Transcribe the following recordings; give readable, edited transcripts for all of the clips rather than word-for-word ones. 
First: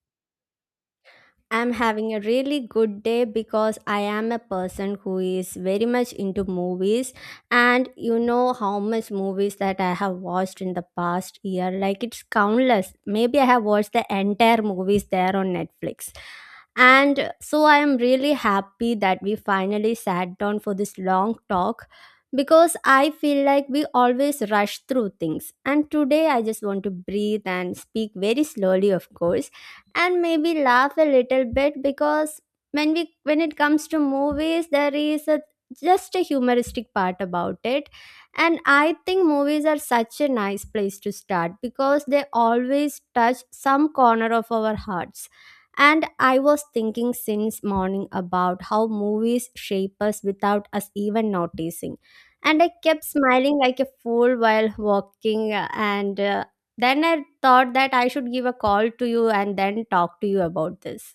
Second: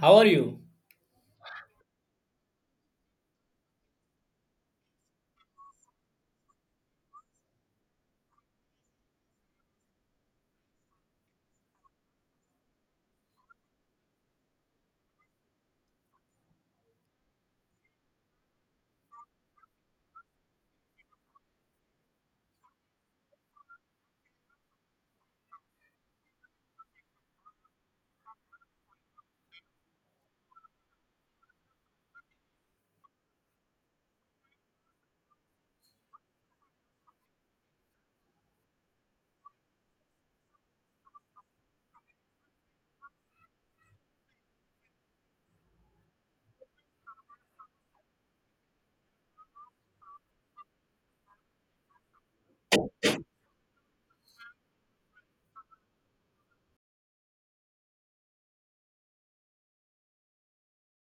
How are you? I'm having a really good day because I am a person who is very much into movies, and you know how much movies that I have watched in the past year. Like it's countless. Maybe I have watched the entire movies there on Netflix. And so I am really happy that we finally sat down for this long talk, because I feel like we always rush through things and today I just want to breathe and speak very slowly, of course, and maybe laugh a little bit, because when it comes to movies there is a just a humoristic part about it. And I think movies are such a nice place to start because they always touch some corner of our hearts. And I was thinking since morning about how movies shape us without us even noticing. And I kept smiling like a fool while walking and then I thought that I should give a call to you and then talk to you about this.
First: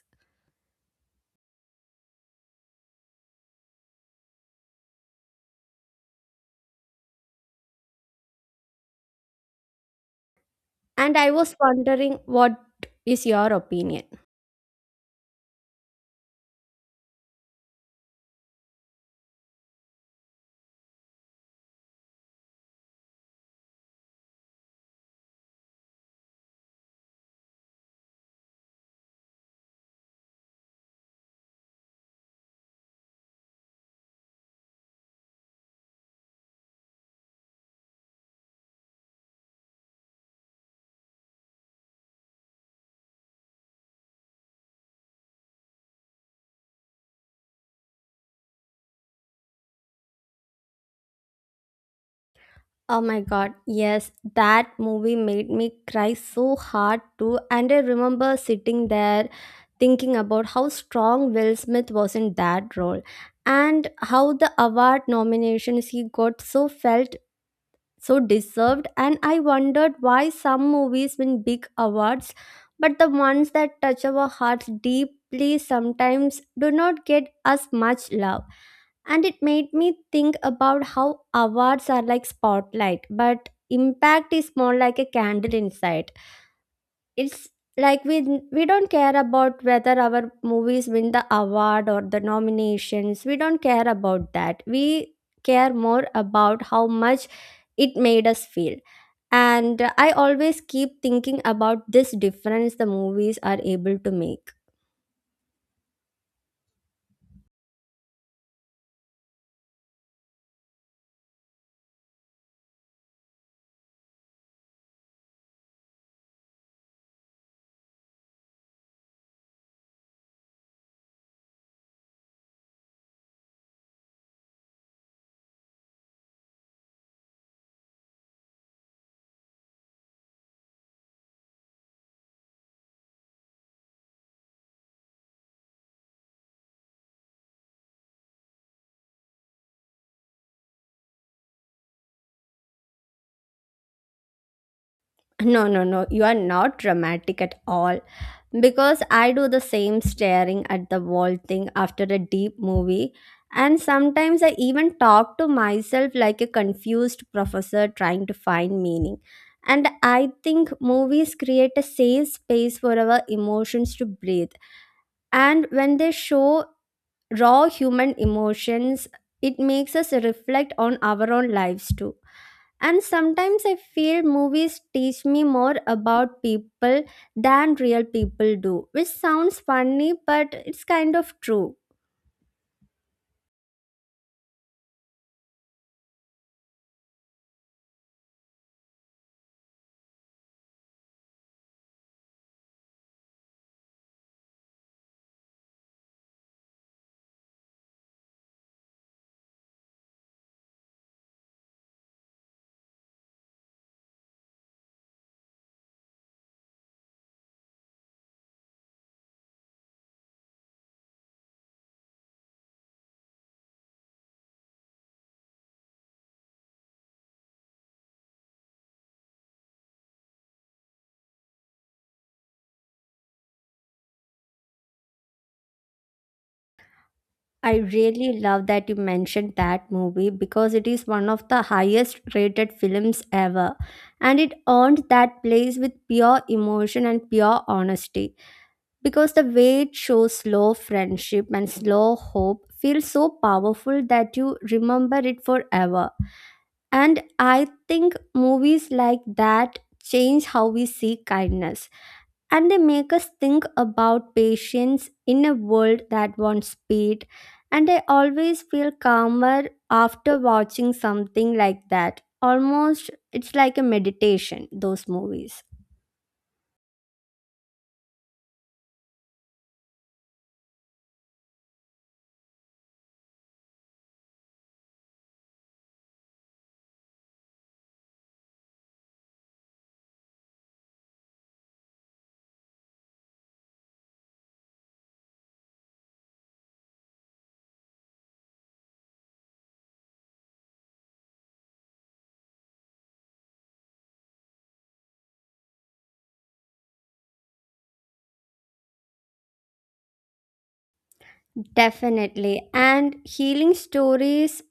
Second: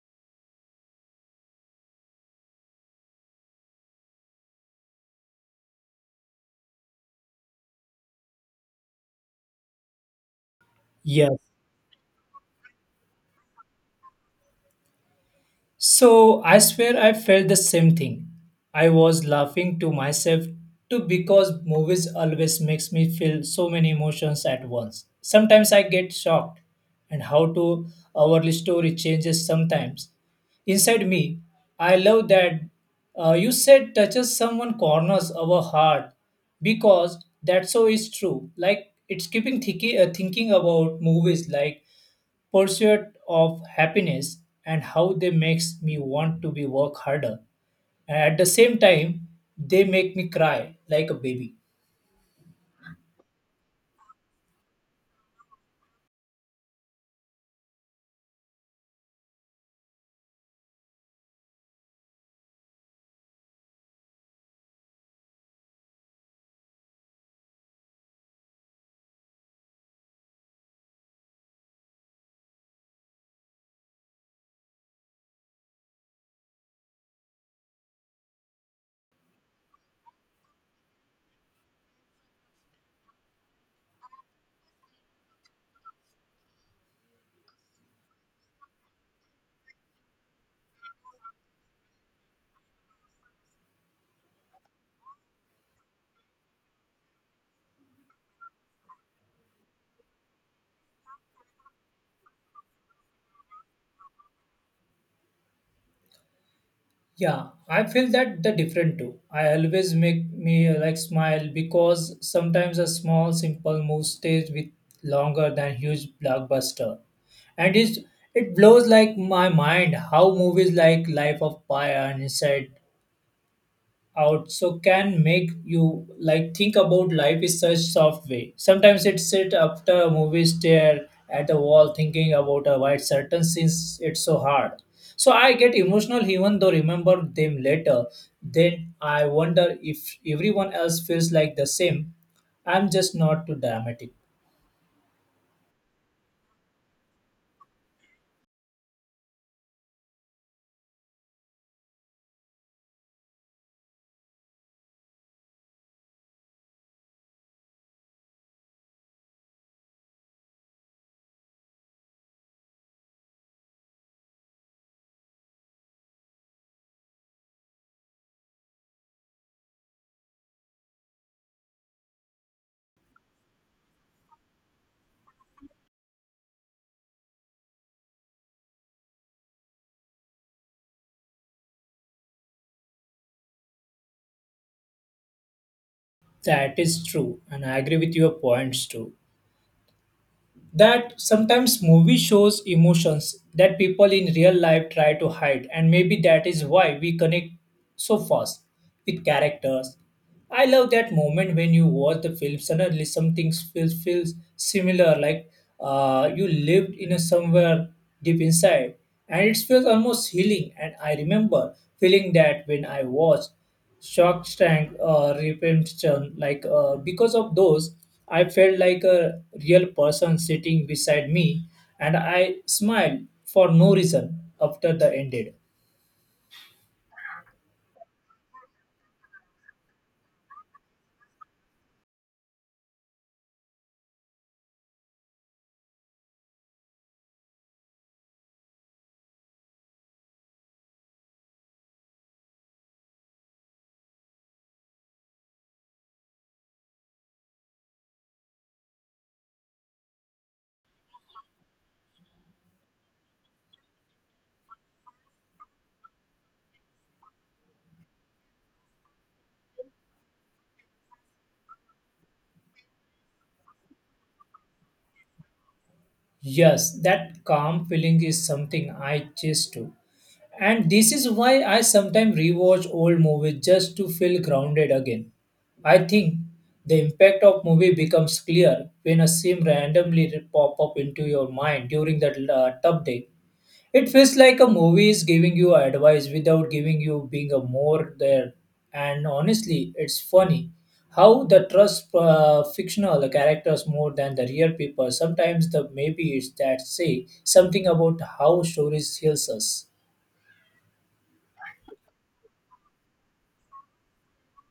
And I Yes. was wondering, what is your opinion? So I swear I felt the same thing. I was laughing to myself too because movies always makes me feel so many emotions at once. Sometimes I get shocked and how to our story changes sometimes. Inside me, I love that you said touches someone corners our heart because that so is true. Like it's keeping thinking about movies like pursuit of happiness and how they makes me want to be work harder, and at the same time they make me cry like a baby. Oh my god, yes, that movie made me cry so hard too. And I remember sitting there thinking about how strong Will Smith was in that role and how the award nominations he got so felt so deserved. And I wondered why some movies win big awards but the ones that touch our hearts deeply sometimes do not get as much love. And it made me think about how awards are like spotlight but impact is more like a candle inside. It's like we don't care about whether our movies win the award or the nominations. We don't care about that. We care more about how much it made us feel. And I always keep thinking about this difference the movies are able to make. Yeah, I feel that the different too. I always make me like smile because sometimes a small simple move stays with longer than huge blockbuster, and it blows like my mind how movies like Life of Pi and Inside out so can make you like think about life is such soft way. Sometimes it sit after a movie stare at the wall thinking about a white certain since it's so hard, so I get emotional even though remember them later. Then I wonder if everyone else feels like the same. I'm just not too dramatic. No, no, no, you are not dramatic at all. Because I do the same staring at the wall thing after a deep movie. And sometimes I even talk to myself like a confused professor trying to find meaning. And I think movies create a safe space for our emotions to breathe. And when they show raw human emotions, it makes us reflect on our own lives too. And sometimes I feel movies teach me more about people than real people do, which sounds funny but it's kind of true. That is true, and I agree with your points too, that sometimes movie shows emotions that people in real life try to hide, and maybe that is why we connect so fast with characters. I love that moment when you watch the film suddenly something feels similar, like you lived in a somewhere deep inside, and it feels almost healing. And I remember feeling that when I watched Shark Tank, Repent, like because of those, I felt like a real person sitting beside me, and I smiled for no reason after the ended. I really love that you mentioned that movie because it is one of the highest rated films ever, and it earned that place with pure emotion and pure honesty, because the way it shows slow friendship and slow hope feels so powerful that you remember it forever. And I think movies like that change how we see kindness, and they make us think about patience in a world that wants speed. And I always feel calmer after watching something like that. Almost, it's like a meditation, those movies. Yes, that calm feeling is something I chase too, and this is why I sometimes rewatch old movies just to feel grounded again. I think the impact of movie becomes clear when a scene randomly pop up into your mind during that tough day. It feels like a movie is giving you advice without giving you being a more there. And honestly, it's funny how the trust fictional characters more than the real people. Sometimes the maybe it's that say something about how stories heals us. Definitely. And healing stories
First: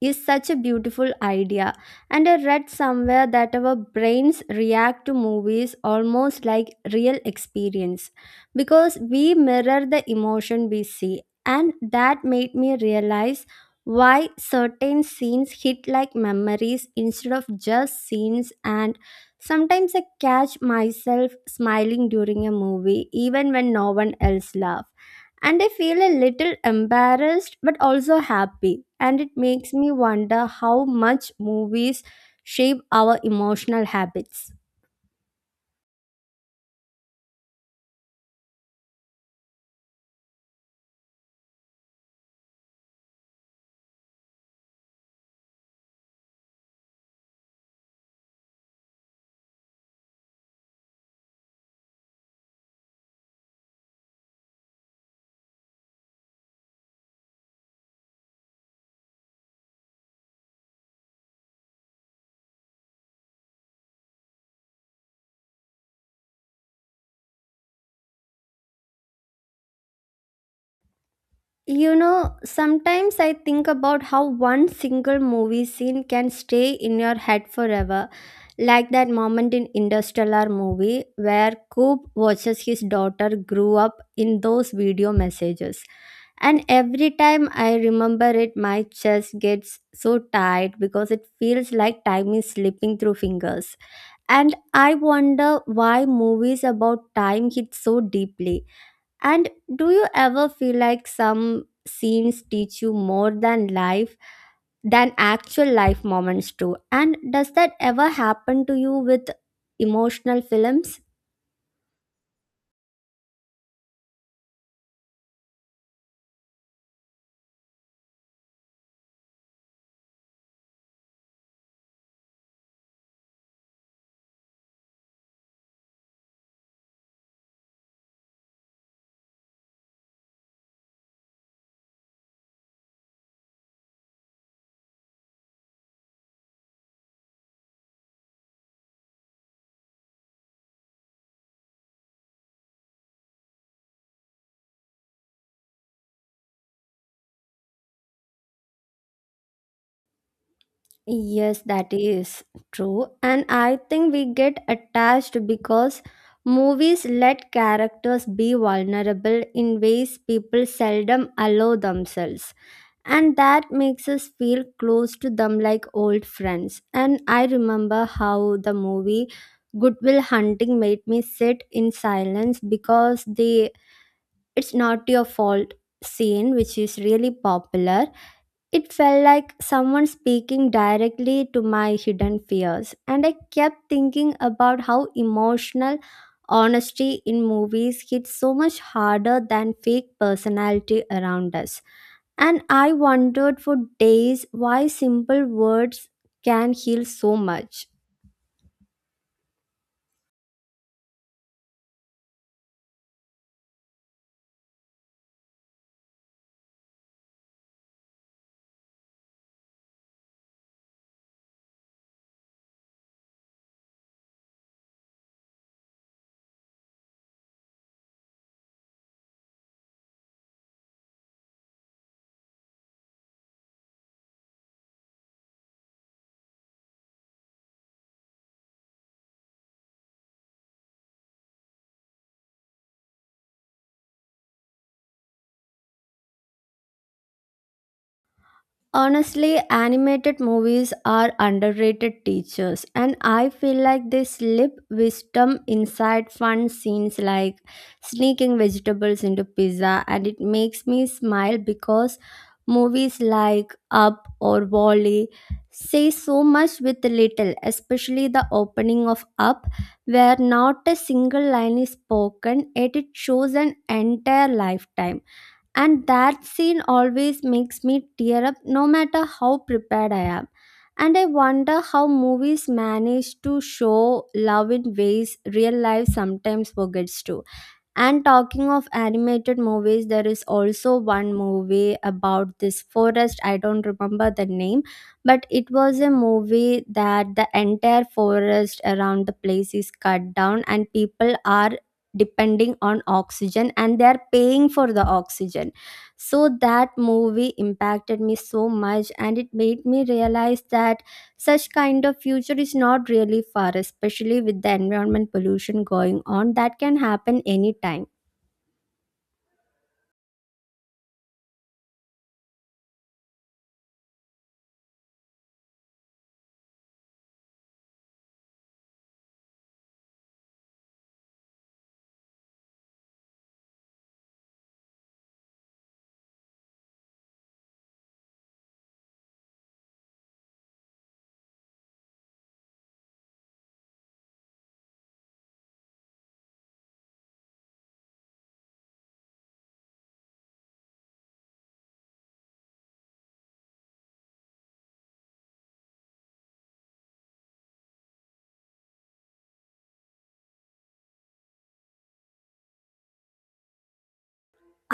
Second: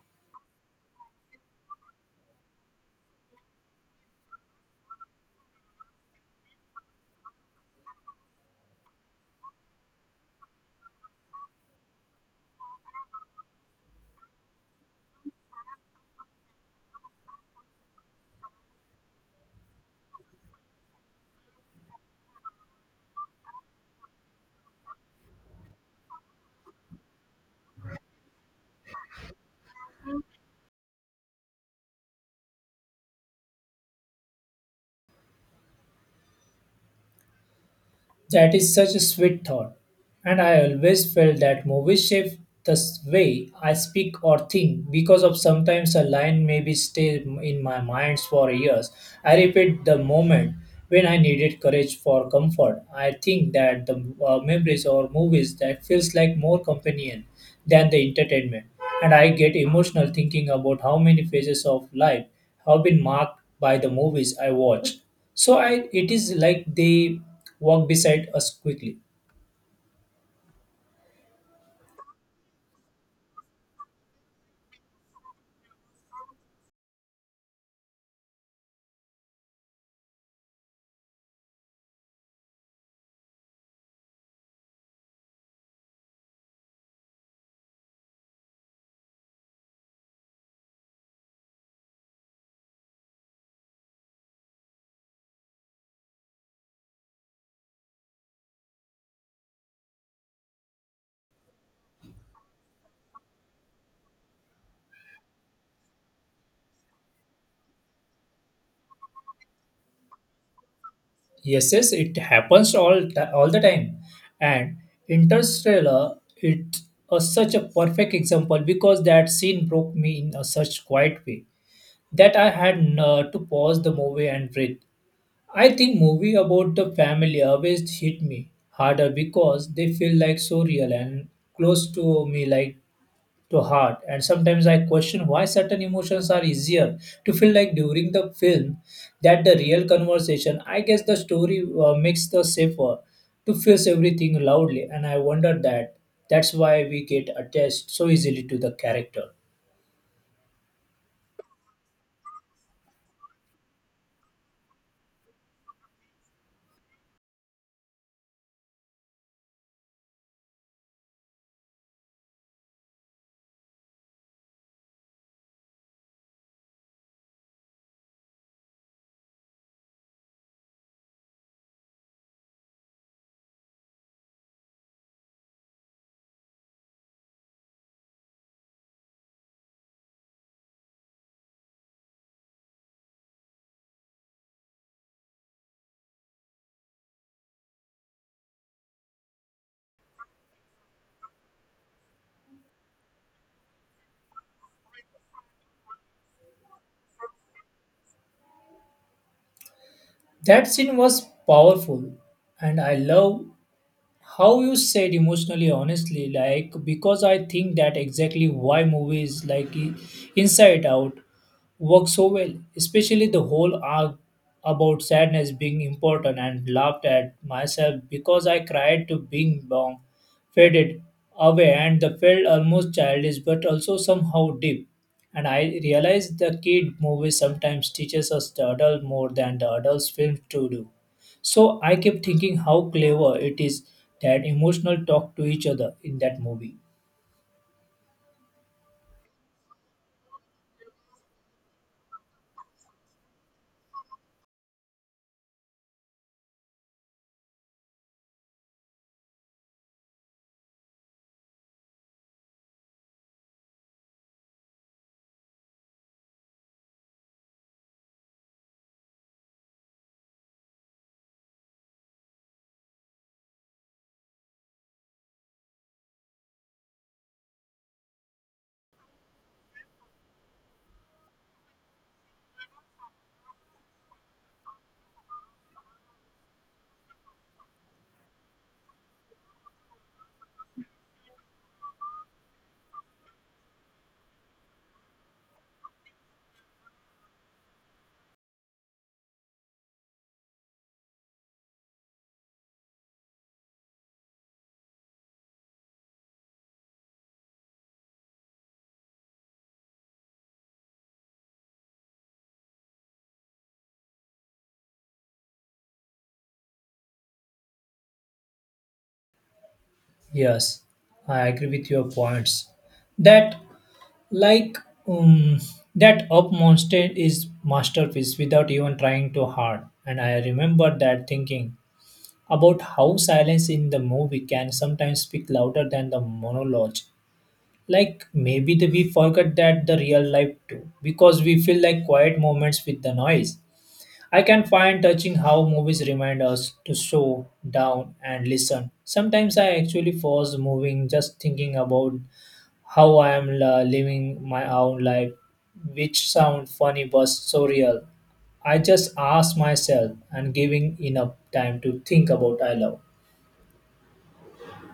is such a beautiful idea. And I read somewhere that our brains react to movies almost like real experience because we mirror the emotion we see. And that made me realize why certain scenes hit like memories instead of just scenes. And sometimes I catch myself smiling during a movie, even when no one else laughs, and I feel a little embarrassed but also happy. And it makes me wonder how much movies shape our emotional habits. That is such a sweet thought, and I always felt that movies shape the way I speak or think because of sometimes a line maybe stay in my mind for years. I repeat the moment when I needed courage for comfort. I think that the memories or movies that feels like more companion than the entertainment, and I get emotional thinking about how many phases of life have been marked by the movies I watch. So I it is like they walk beside us quickly. You know, sometimes I think about how one single movie scene can stay in your head forever, like that moment in Interstellar movie where Coop watches his daughter grow up in those video messages. And every time I remember it, my chest gets so tight because it feels like time is slipping through fingers. And I wonder why movies about time hit so deeply. And do you ever feel like some scenes teach you more than life, than actual life moments do? And does that ever happen to you with emotional films? Yes, yes, it happens all the time, and Interstellar it's a, such a perfect example because that scene broke me in a such quiet way that I had to pause the movie and breathe. I think movie about the family always hit me harder because they feel like so real and close to me, like to heart. And sometimes I question why certain emotions are easier to feel like during the film that the real conversation. I guess the story makes the safer to face everything loudly, and I wonder that that's why we get attached so easily to the character. Yes, that is true. And I think we get attached because movies let characters be vulnerable in ways people seldom allow themselves. And that makes us feel close to them like old friends. And I remember how the movie Goodwill Hunting made me sit in silence because the it's not your fault scene, which is really popular, it felt like someone speaking directly to my hidden fears, and I kept thinking about how emotional honesty in movies hits so much harder than fake personality around us. And I wondered for days why simple words can heal so much. That scene was powerful, and I love how you said emotionally honestly, like because I think that exactly why movies like inside out work so well, especially the whole arc about sadness being important, and laughed at myself because I cried to being bomb faded away, and the felt almost childish but also somehow deep. And I realized the kid movies sometimes teaches us the adult more than the adults films to do. So I kept thinking how clever it is that emotional talk to each other in that movie. Honestly, animated movies are underrated teachers, and I feel like they slip wisdom inside fun scenes like sneaking vegetables into pizza, and it makes me smile because movies like Up or Wally say so much with little, especially the opening of Up, where not a single line is spoken, yet it shows an entire lifetime, and that scene always makes me tear up no matter how prepared I am. And I wonder how movies manage to show love in ways real life sometimes forgets to. And talking of animated movies, there is also one movie about this forest. I don't remember the name, but it was a movie that the entire forest around the place is cut down, and people are depending on oxygen and they are paying for the oxygen. So that movie impacted me so much, and it made me realize that such kind of future is not really far, especially with the environment pollution going on. That can happen anytime. Yes, I agree with your points. That like um, that up mountain is masterpiece without even trying too hard. And I remember that thinking about how silence in the movie can sometimes speak louder than the monologue. Like maybe the, we forget that the real life too, because we feel like quiet moments with the noise. I can find touching how movies remind us to slow down and listen. Sometimes I actually pause moving just thinking about how I am living my own life, which sound funny but so real. I just ask myself and giving enough time to think about I love.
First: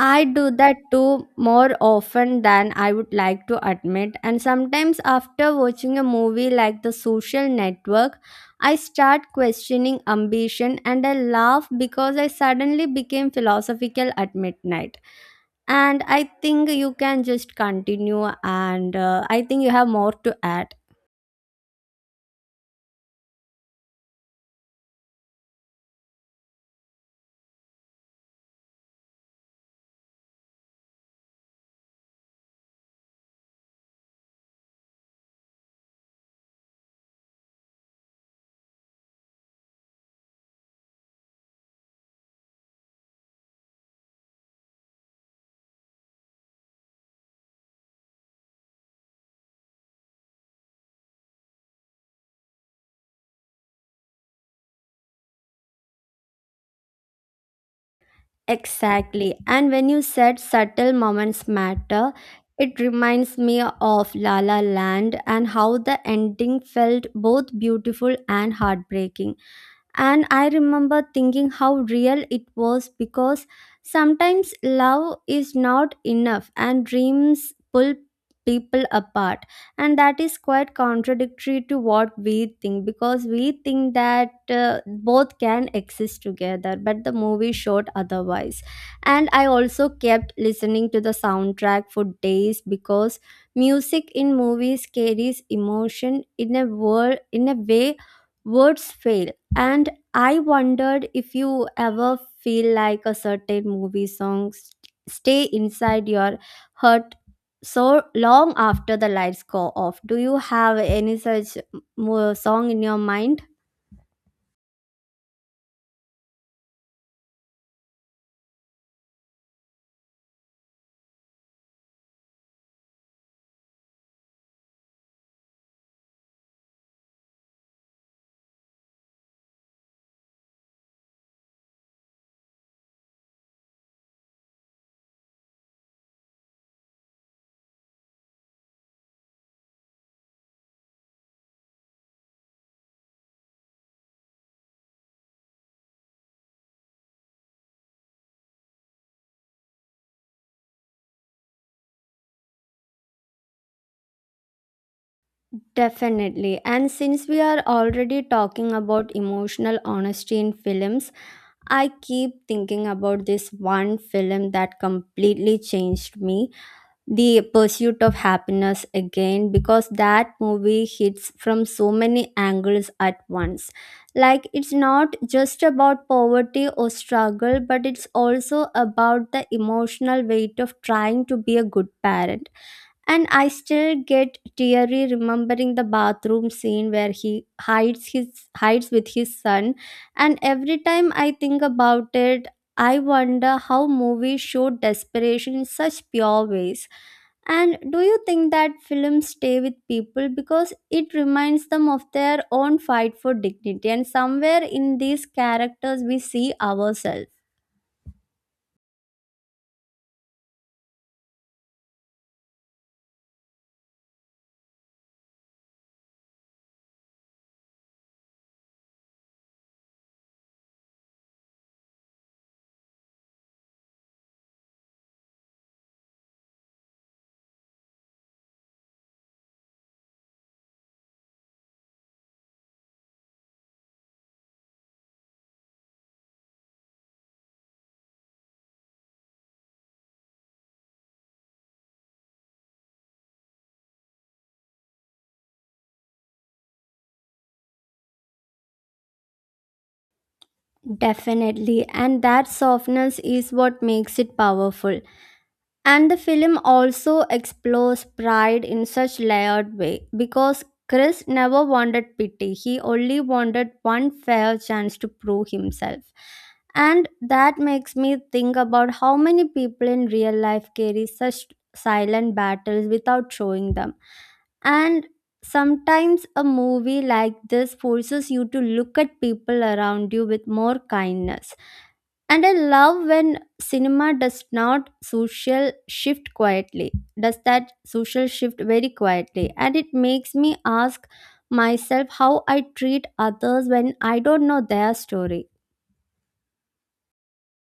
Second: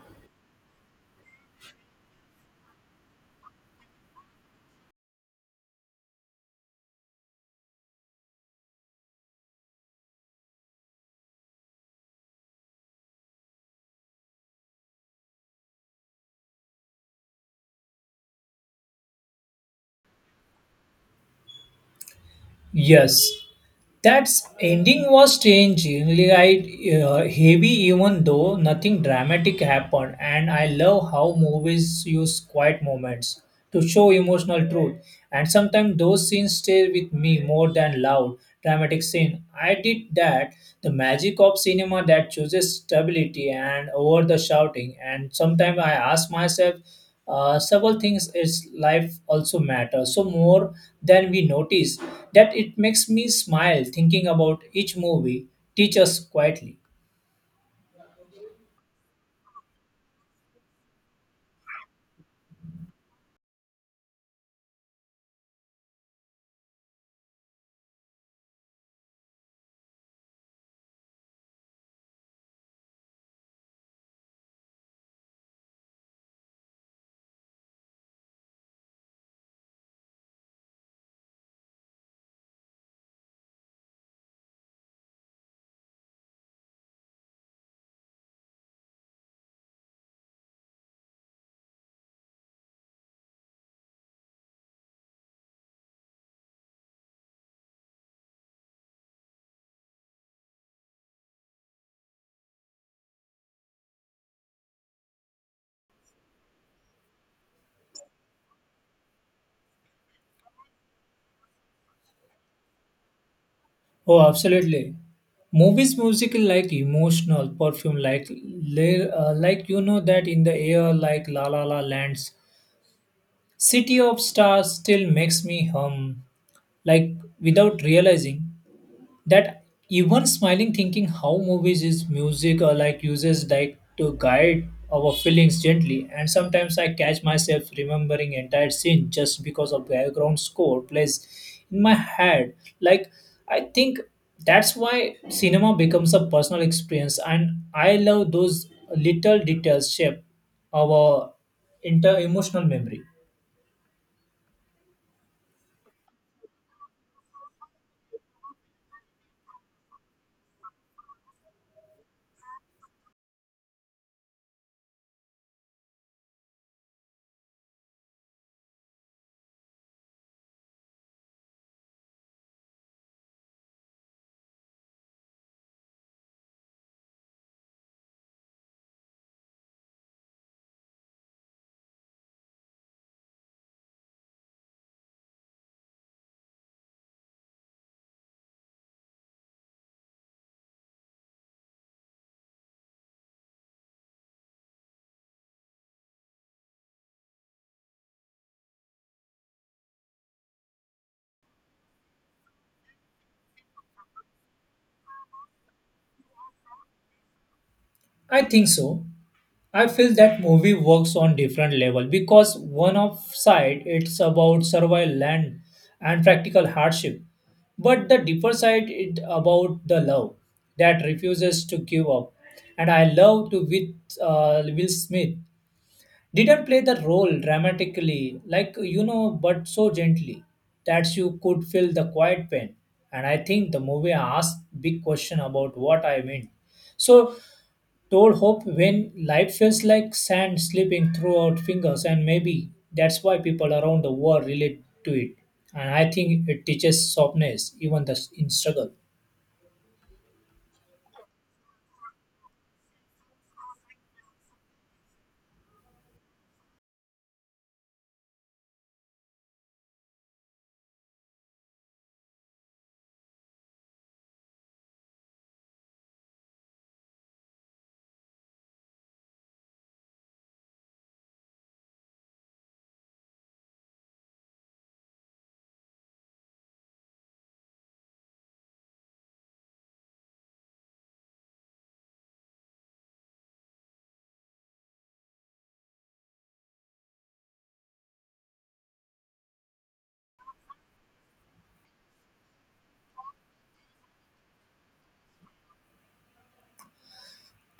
I do that too more often than I would like to admit. And sometimes, after watching a movie like The Social Network, I start questioning ambition and I laugh because I suddenly became philosophical at midnight. And I think you can just continue, and I think you have more to add. Yes, that ending was strange. Really, I heavy, even though nothing dramatic happened. And I love how movies use quiet moments to show emotional truth. And sometimes those scenes stay with me more than loud dramatic scene. I did that. The magic of cinema that chooses stability and over the shouting. And sometimes I ask myself several things is life also matter so more than we notice, that it makes me smile thinking about each movie teach us quietly. Exactly. And when you said subtle moments matter, it reminds me of La La Land and how the ending felt both beautiful and heartbreaking. And I remember thinking how real it was because sometimes love is not enough and dreams pull people apart, and that is quite contradictory to what we think, because we think that both can exist together but the movie showed otherwise. And I also kept listening to the soundtrack for days because music in movies carries emotion in a word in a way words fail. And I wondered if you ever feel like a certain movie songs stay inside your heart so long after the lights go off. Do you have any such song in your mind? Oh, absolutely. Movies music like emotional perfume, like like you know that in the air, like la la la lands city of stars still makes me hum like without realizing that, even smiling thinking how movies is music or like uses like to guide our feelings gently. And sometimes I catch myself remembering entire scene just because of background score plays in my head. Like I think that's why cinema becomes a personal experience, and I love those little details shape our inter emotional memory. Definitely. And since we are already talking about emotional honesty in films, I keep thinking about this one film that completely changed me. The Pursuit of Happiness again, because that movie hits from so many angles at once. Like it's not just about poverty or struggle, but it's also about the emotional weight of trying to be a good parent, and I still get teary remembering the bathroom scene where he hides with his son. And every time I think about it, I wonder how movies show desperation in such pure ways. And do you think that films stay with people because it reminds them of their own fight for dignity? And somewhere in these characters, we see ourselves. I think so. I feel that movie works on different level because one of side it's about survival and practical hardship, but the deeper side it about the love that refuses to give up. And I love to with Will Smith didn't play the role dramatically, like you know, but so gently that you could feel the quiet pain. And I think the movie asked big question about what I mean. So told Hope when life feels like sand slipping through our fingers, and maybe that's why people around the world relate to it. And I think it teaches softness, even the, in struggle. Definitely. And that softness is what makes it powerful. And the film also explores pride in such layered way because Chris never wanted pity. He only wanted one fair chance to prove himself. And that makes me think about how many people in real life carry such silent battles without showing them. And sometimes a movie like this forces you to look at people around you with more kindness. And I love when cinema does not social shift quietly does that social shift very quietly, and it makes me ask myself how I treat others when I don't know their story.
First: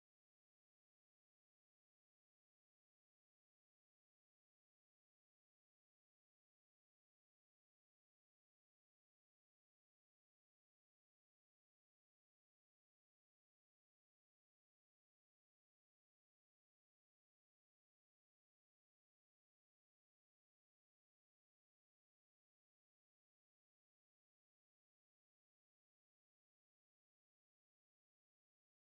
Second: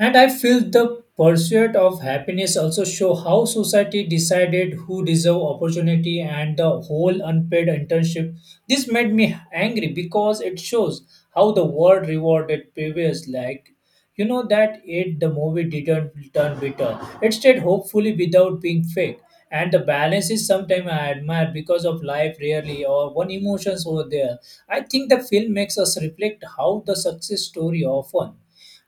And I feel the pursuit of happiness also show how society decided who deserve opportunity and the whole unpaid internship. This made me angry because it shows how the world rewarded previous, like you know that it the movie didn't turn bitter. It stayed hopefully without being fake. And the balance is sometimes I admire because of life rarely or one emotions over there. I think the film makes us reflect how the success story often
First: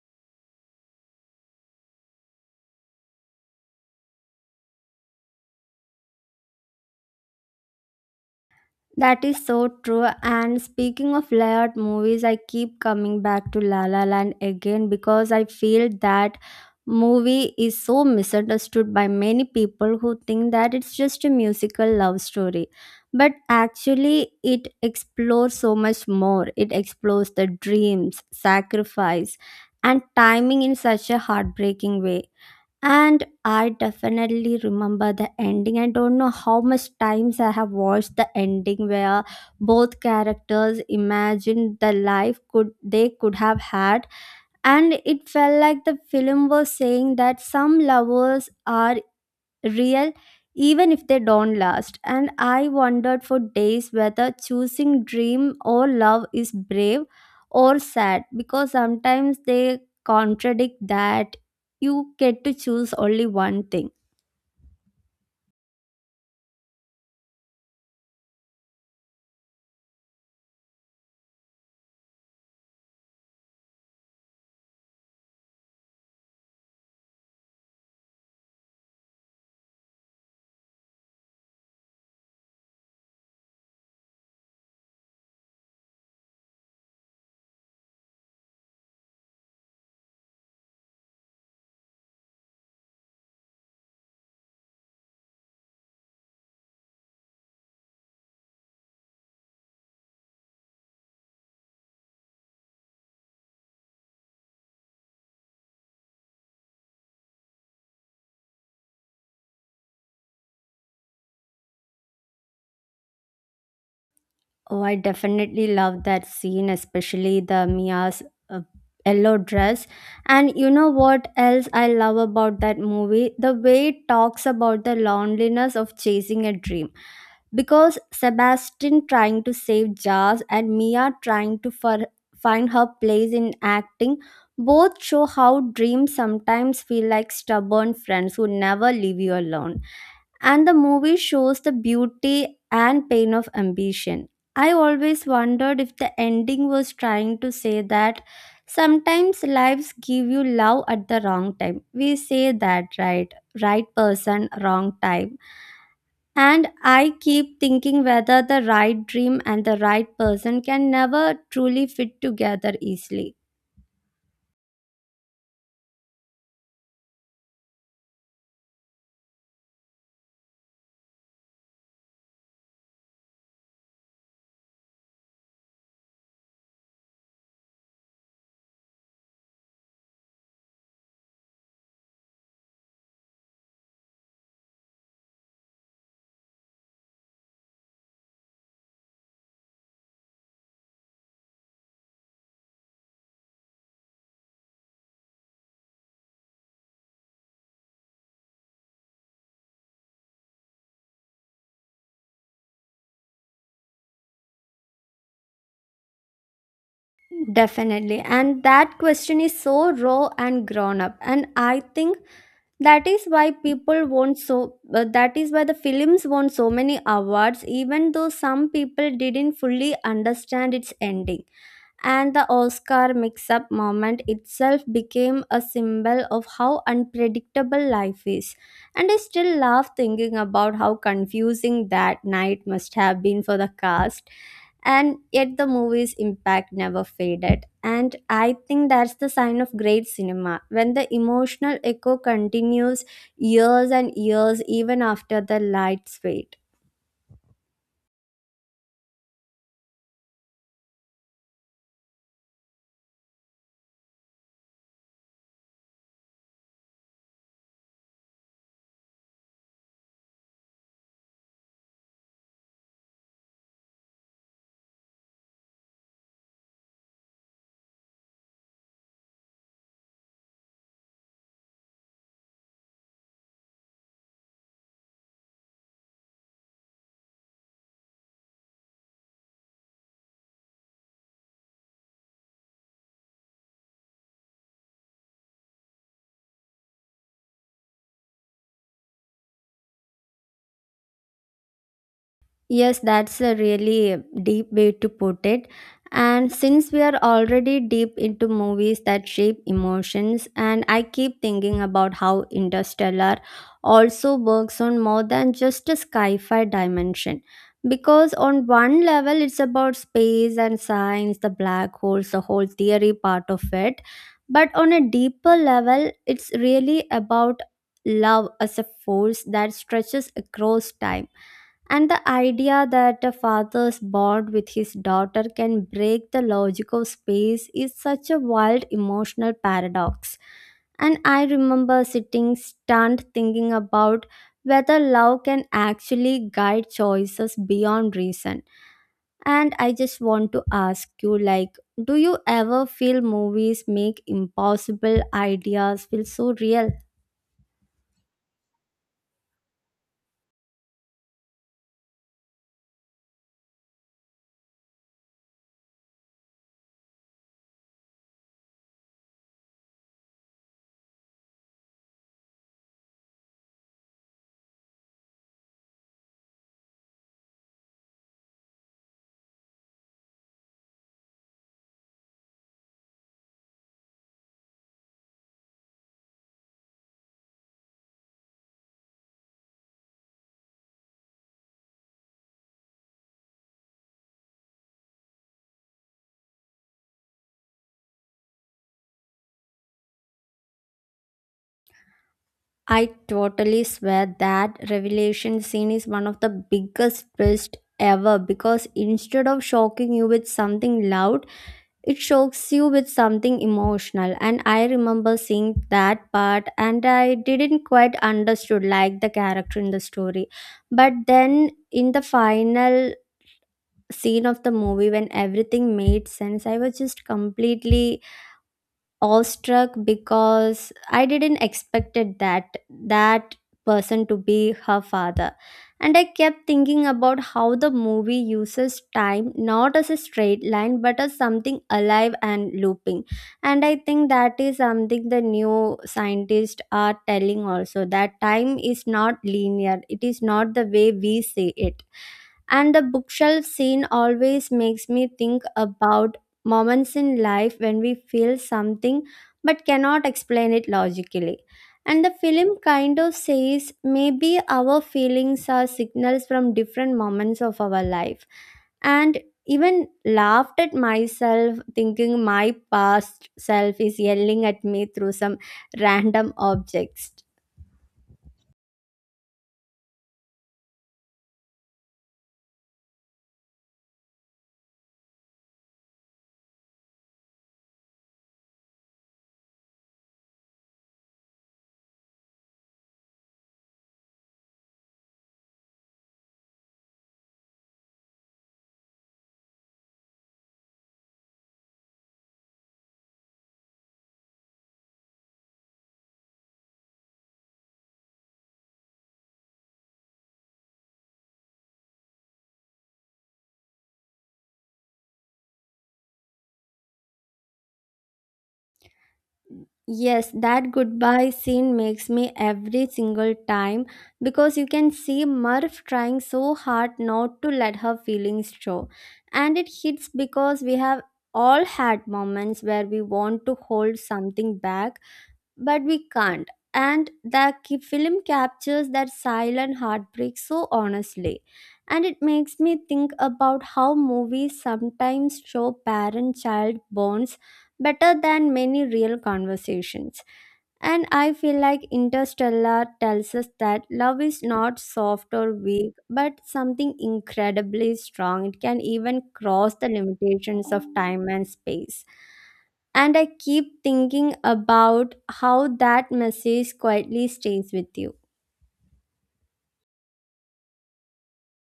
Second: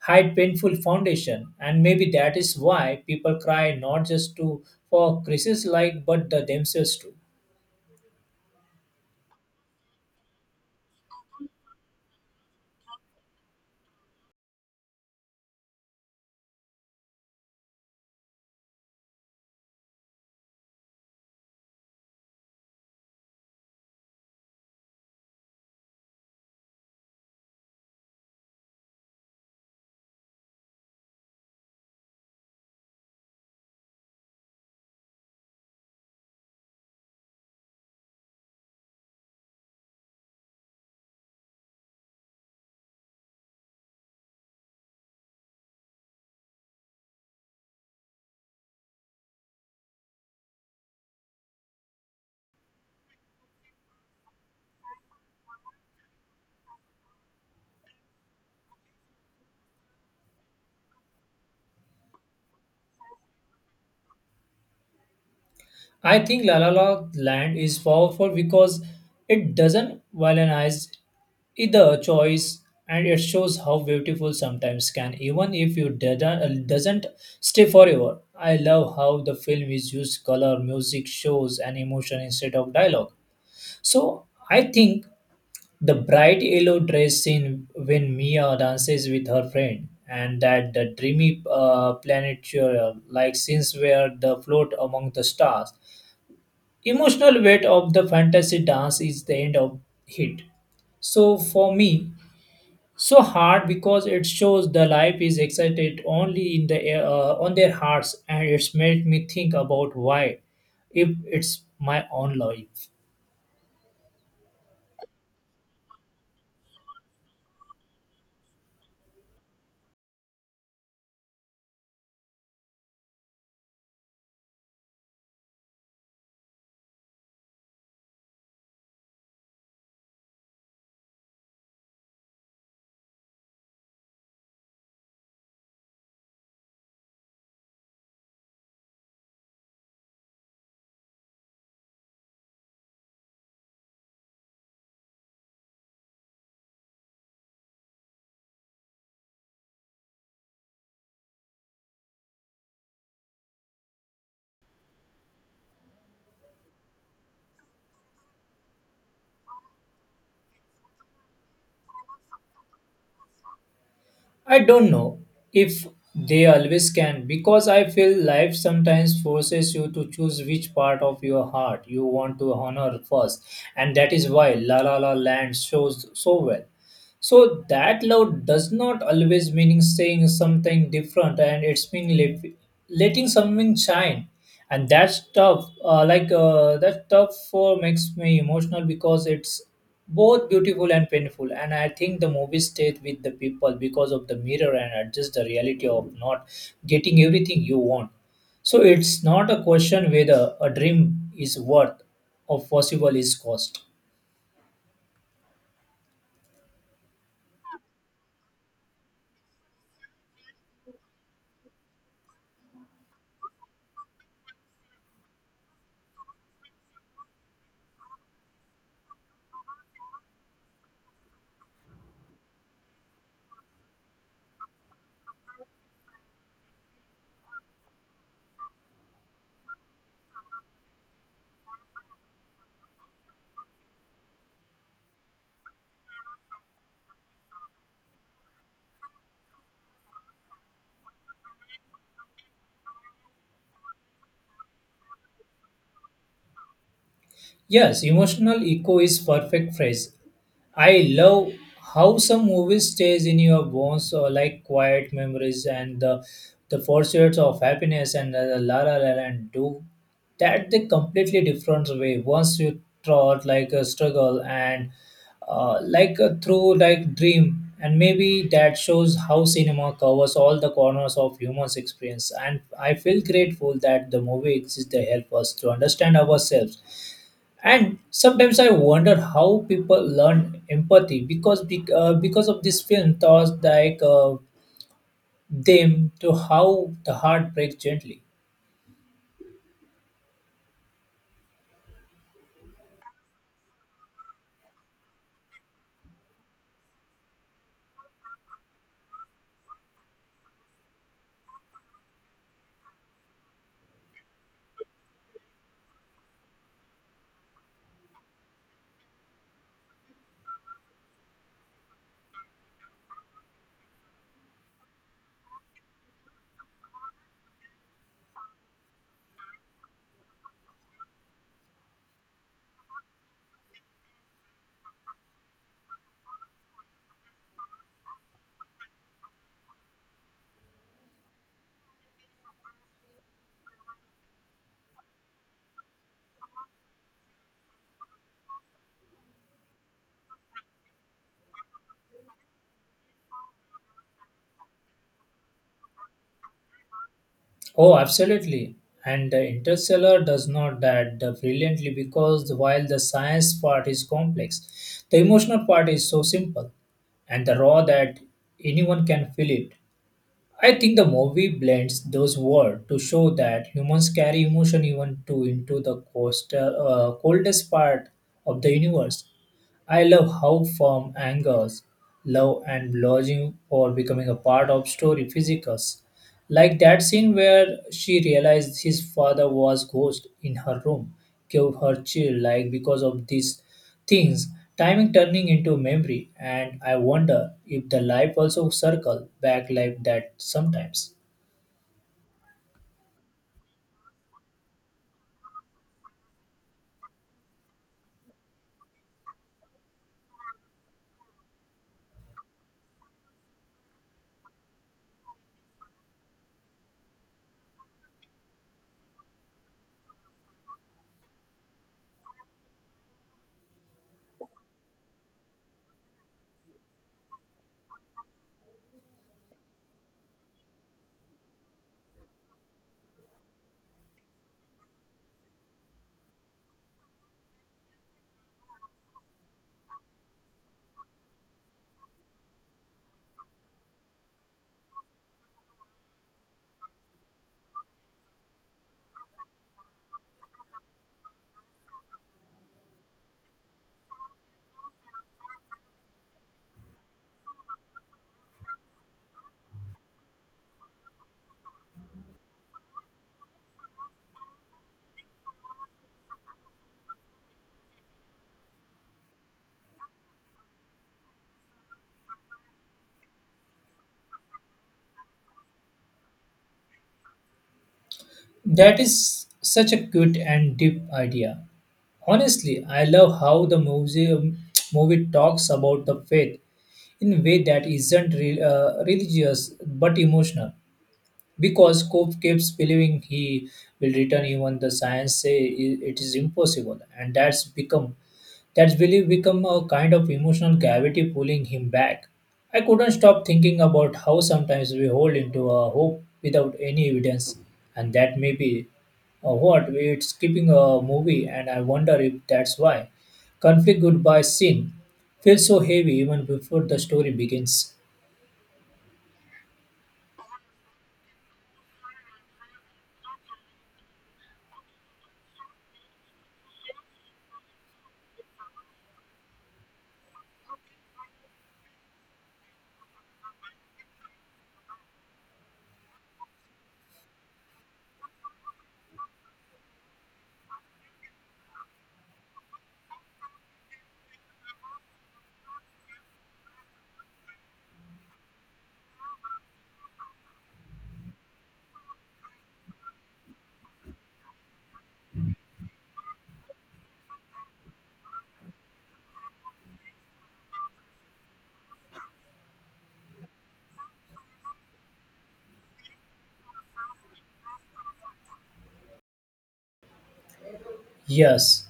hide painful foundation, and maybe that is why people cry not just to for crisis like but the themselves too. That is so true. And speaking of layered movies, I keep coming back to La La Land again because I feel that movie is so misunderstood by many people who think that it's just a musical love story. But actually, it explores so much more. It explores the dreams, sacrifice, and timing in such a heartbreaking way. And I definitely remember the ending. I don't know how much times I have watched the ending where both characters imagined the life could they could have had, and it felt like the film was saying that some lovers are real even if they don't last. And I wondered for days whether choosing dream or love is brave or sad, because sometimes they contradict that you get to choose only one thing. I think la la La land is powerful because it doesn't villainize either choice, and it shows how beautiful sometimes can even if you doesn't stay forever. I love how the film is used color music shows and emotion instead of dialogue. So I think the bright yellow dress scene when Mia dances with her friend, and that the dreamy planetarium like scenes where the float among the stars. Emotional weight of the fantasy dance is the end of hit. So for me, so hard because it shows the life is excited only in the on their hearts, and it's made me think about why, if it's my own life. Oh, I definitely love that scene, especially the Mia's uh, yellow dress. And you know what else I love about that movie? The way it talks about the loneliness of chasing a dream. Because Sebastian trying to save Jazz and Mia trying to find her place in acting both show how dreams sometimes feel like stubborn friends who never leave you alone, and the movie shows the beauty and pain of ambition. I always wondered if the ending was trying to say that sometimes lives give you love at the wrong time. We say that, right? Right person, wrong time. And I keep thinking whether the right dream and the right person can never truly fit together easily. I don't know if they always can, because I feel life sometimes forces you to choose which part of your heart you want to honor first, and that is why La La La Land shows so well. So that love does not always mean saying something different, and it's mean letting something shine. And that's tough. That tough for makes me emotional because it's both beautiful and painful. And I think the movie stayed with the people because of the mirror and adjust the reality of not getting everything you want. So it's not a question whether a dream is worth or possible is cost. Definitely. And that question is so raw and grown up. And I think that is why the films won so many awards even though some people didn't fully understand its ending, and the Oscar mix up moment itself became a symbol of how unpredictable life is. And I still laugh thinking about how confusing that night must have been for the cast. And yet the movie's impact never faded. And I think that's the sign of great cinema, when the emotional echo continues years and years even after the lights fade. Yes, emotional echo is perfect phrase. I love how some movies stays in your bones or like quiet memories, and the pursuits of happiness and the la la la la and do that the completely different way once you thought like a struggle and like a through like dream, and maybe that shows how cinema covers all the corners of human's experience. And I feel grateful that the movie exists to help us to understand ourselves. And sometimes I wonder how people learn empathy because because of this film taught like them to how the heart breaks gently. Yes, that's a really deep way to put it. And since we are already deep into movies that shape emotions, and I keep thinking about how Interstellar also works on more than just a sci fi dimension. Because on one level, it's about space and science, the black holes, the whole theory part of it. But on a deeper level, it's really about love as a force that stretches across time, and the idea that a father's bond with his daughter can break the logic of space is such a wild emotional paradox. And I remember sitting stunned thinking about whether love can actually guide choices beyond reason. And I just want to ask you, like, do you ever feel movies make impossible ideas feel so real? Oh, absolutely. And the interstellar does not that the brilliantly because while the science part is complex the emotional part is so simple and the raw that anyone can feel it. I think the movie blends those words to show that humans carry emotion even to into the coldest part of the universe. I love how firm angers, love, and lodging all becoming a part of story physicals. Like that scene where she realized his father was ghost in her room, gave her chill like because of these things, timing turning into memory. And I wonder if the life also circle back like that sometimes. I totally swear that revelation scene is one of the biggest twists ever, because instead of shocking you with something loud, it shocks you with something emotional. And I remember seeing that part and I didn't quite understood like the character in the story. But then in the final scene of the movie when everything made sense, I was just completely awestruck because I didn't expected that person to be her father. And I kept thinking about how the movie uses time not as a straight line but as something alive and looping. And I think that is something the new scientists are telling also, that time is not linear, it is not the way we see it. And the bookshelf scene always makes me think about moments in life when we feel something but cannot explain it logically. And the film kind of says maybe our feelings are signals from different moments of our life. And even laughed at myself, thinking my past self is yelling at me through some random objects. That is such a good and deep idea. Honestly, I love how the museum movie talks about the faith in a way that isn't religious but emotional, because Cope keeps believing he will return even the science say it is impossible. And that's become that belief become a kind of emotional gravity pulling him back. I couldn't stop thinking about how sometimes we hold into a hope without any evidence, and that may be what it's keeping a movie. And I wonder if that's why conflict goodbye scene feels so heavy even before the story begins. Yes, that goodbye scene makes me every single time, because you can see Murph trying so hard not to let her feelings show. And it hits because we have all had moments where we want to hold something back but we can't. And the film captures that silent heartbreak so honestly. And it makes me think about how movies sometimes show parent child bonds better than many real conversations. And I feel like Interstellar tells us that love is not soft or weak, but something incredibly strong. It can even cross the limitations of time and space. And I keep thinking about how that message quietly stays with you. Yes,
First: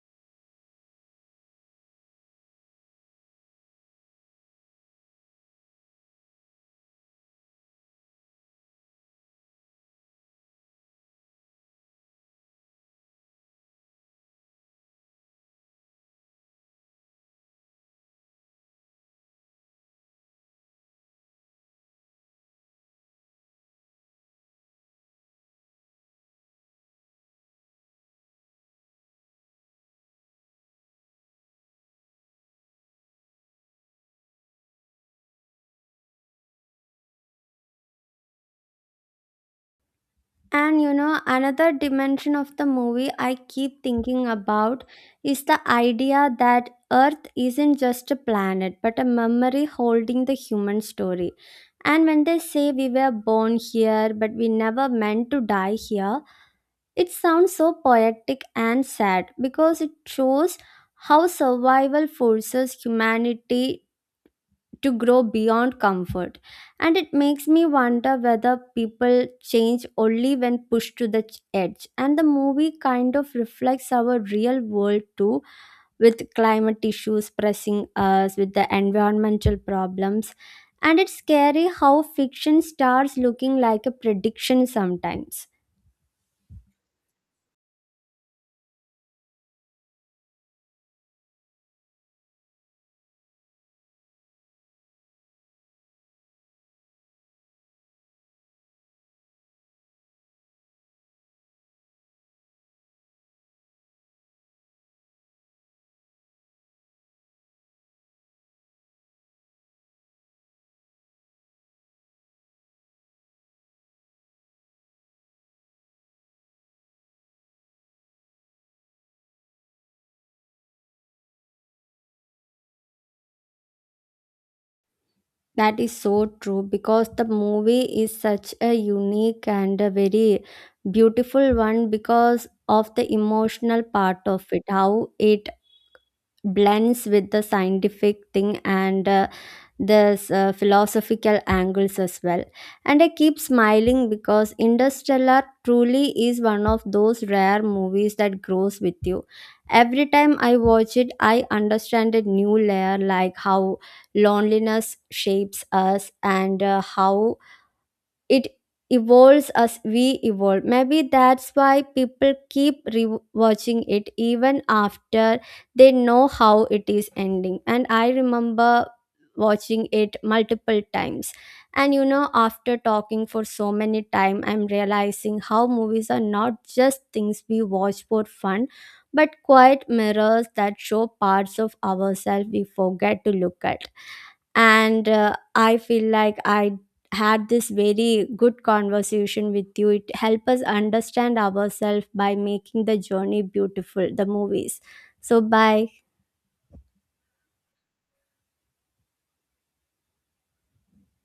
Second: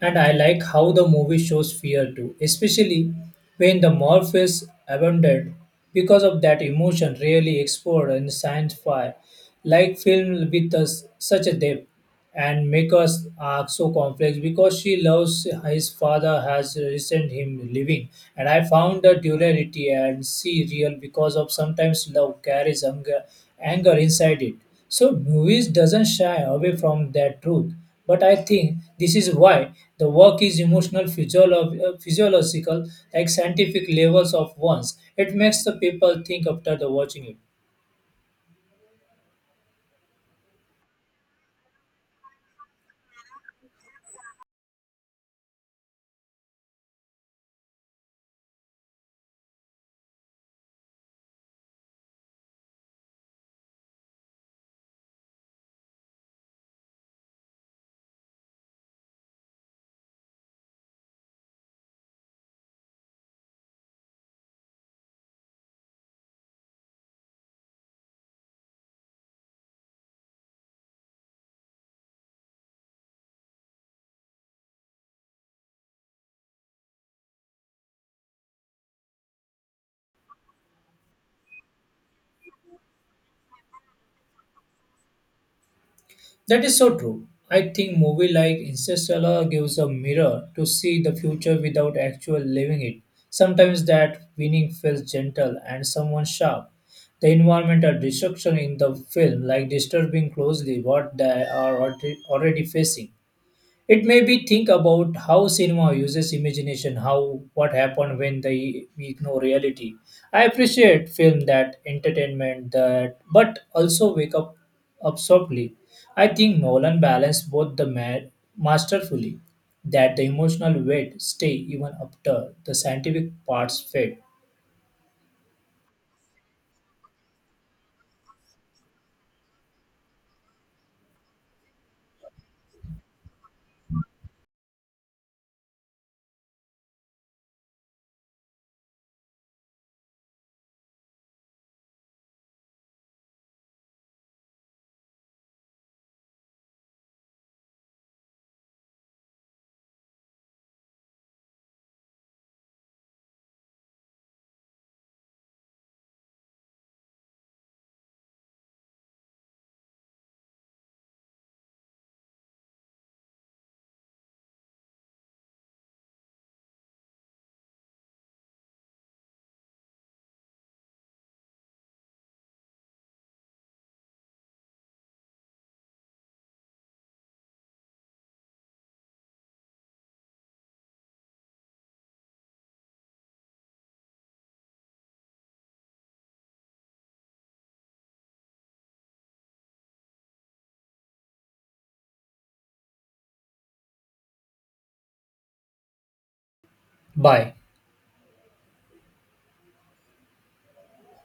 and I like how the movie shows fear too, especially when the morph is abandoned. Because of that emotion really explored in sci fi, like film with us such a depth and make us arc so complex because she loves his father has resent him living. And I found the duality and see real because of sometimes love carries anger inside it, so movies doesn't shy away from that truth. But I think this is why the work is emotional, physiological, like scientific levels of ones. It makes the people think after the watching it. And you know, another dimension of the movie I keep thinking about is the idea that Earth isn't just a planet but a memory holding the human story. And when they say we were born here but we never meant to die here, it sounds so poetic and sad, because it shows how survival forces humanity to grow beyond comfort. And it makes me wonder whether people change only when pushed to the edge. And the movie kind of reflects our real world too, with climate issues pressing us, with the environmental problems. And it's scary how fiction starts looking like a prediction sometimes. That is so true. I think movie like Interstellar gives a mirror to see the future without actual living it. Sometimes that winning feels gentle and someone sharp. The environmental destruction in the film, like disturbing closely what they are already facing. It made me think about how cinema uses imagination, how what happened when they we ignore reality. I appreciate film that entertainment that, but also wake up softly. I think Nolan balanced both the mad masterfully, that the emotional weight stay even after the scientific parts fade That is so true, because the movie is such a unique and a very beautiful one because of the emotional part of it, how it blends with the scientific thing, and there's philosophical angles as well. And I keep smiling because Interstellar truly is one of those rare movies that grows with you. Every time I watch it, I understand a new layer, like how loneliness shapes us, and how it evolves as we evolve. Maybe that's why people keep rewatching it even after they know how it is ending. And I remember watching it multiple times. And you know, after talking for so many time, I'm realizing how movies are not just things we watch for fun, but quiet mirrors that show parts of ourselves we forget to look at. And I feel like I had this very good conversation with you. It helped us understand ourselves by making the journey beautiful, the movies. So bye. by.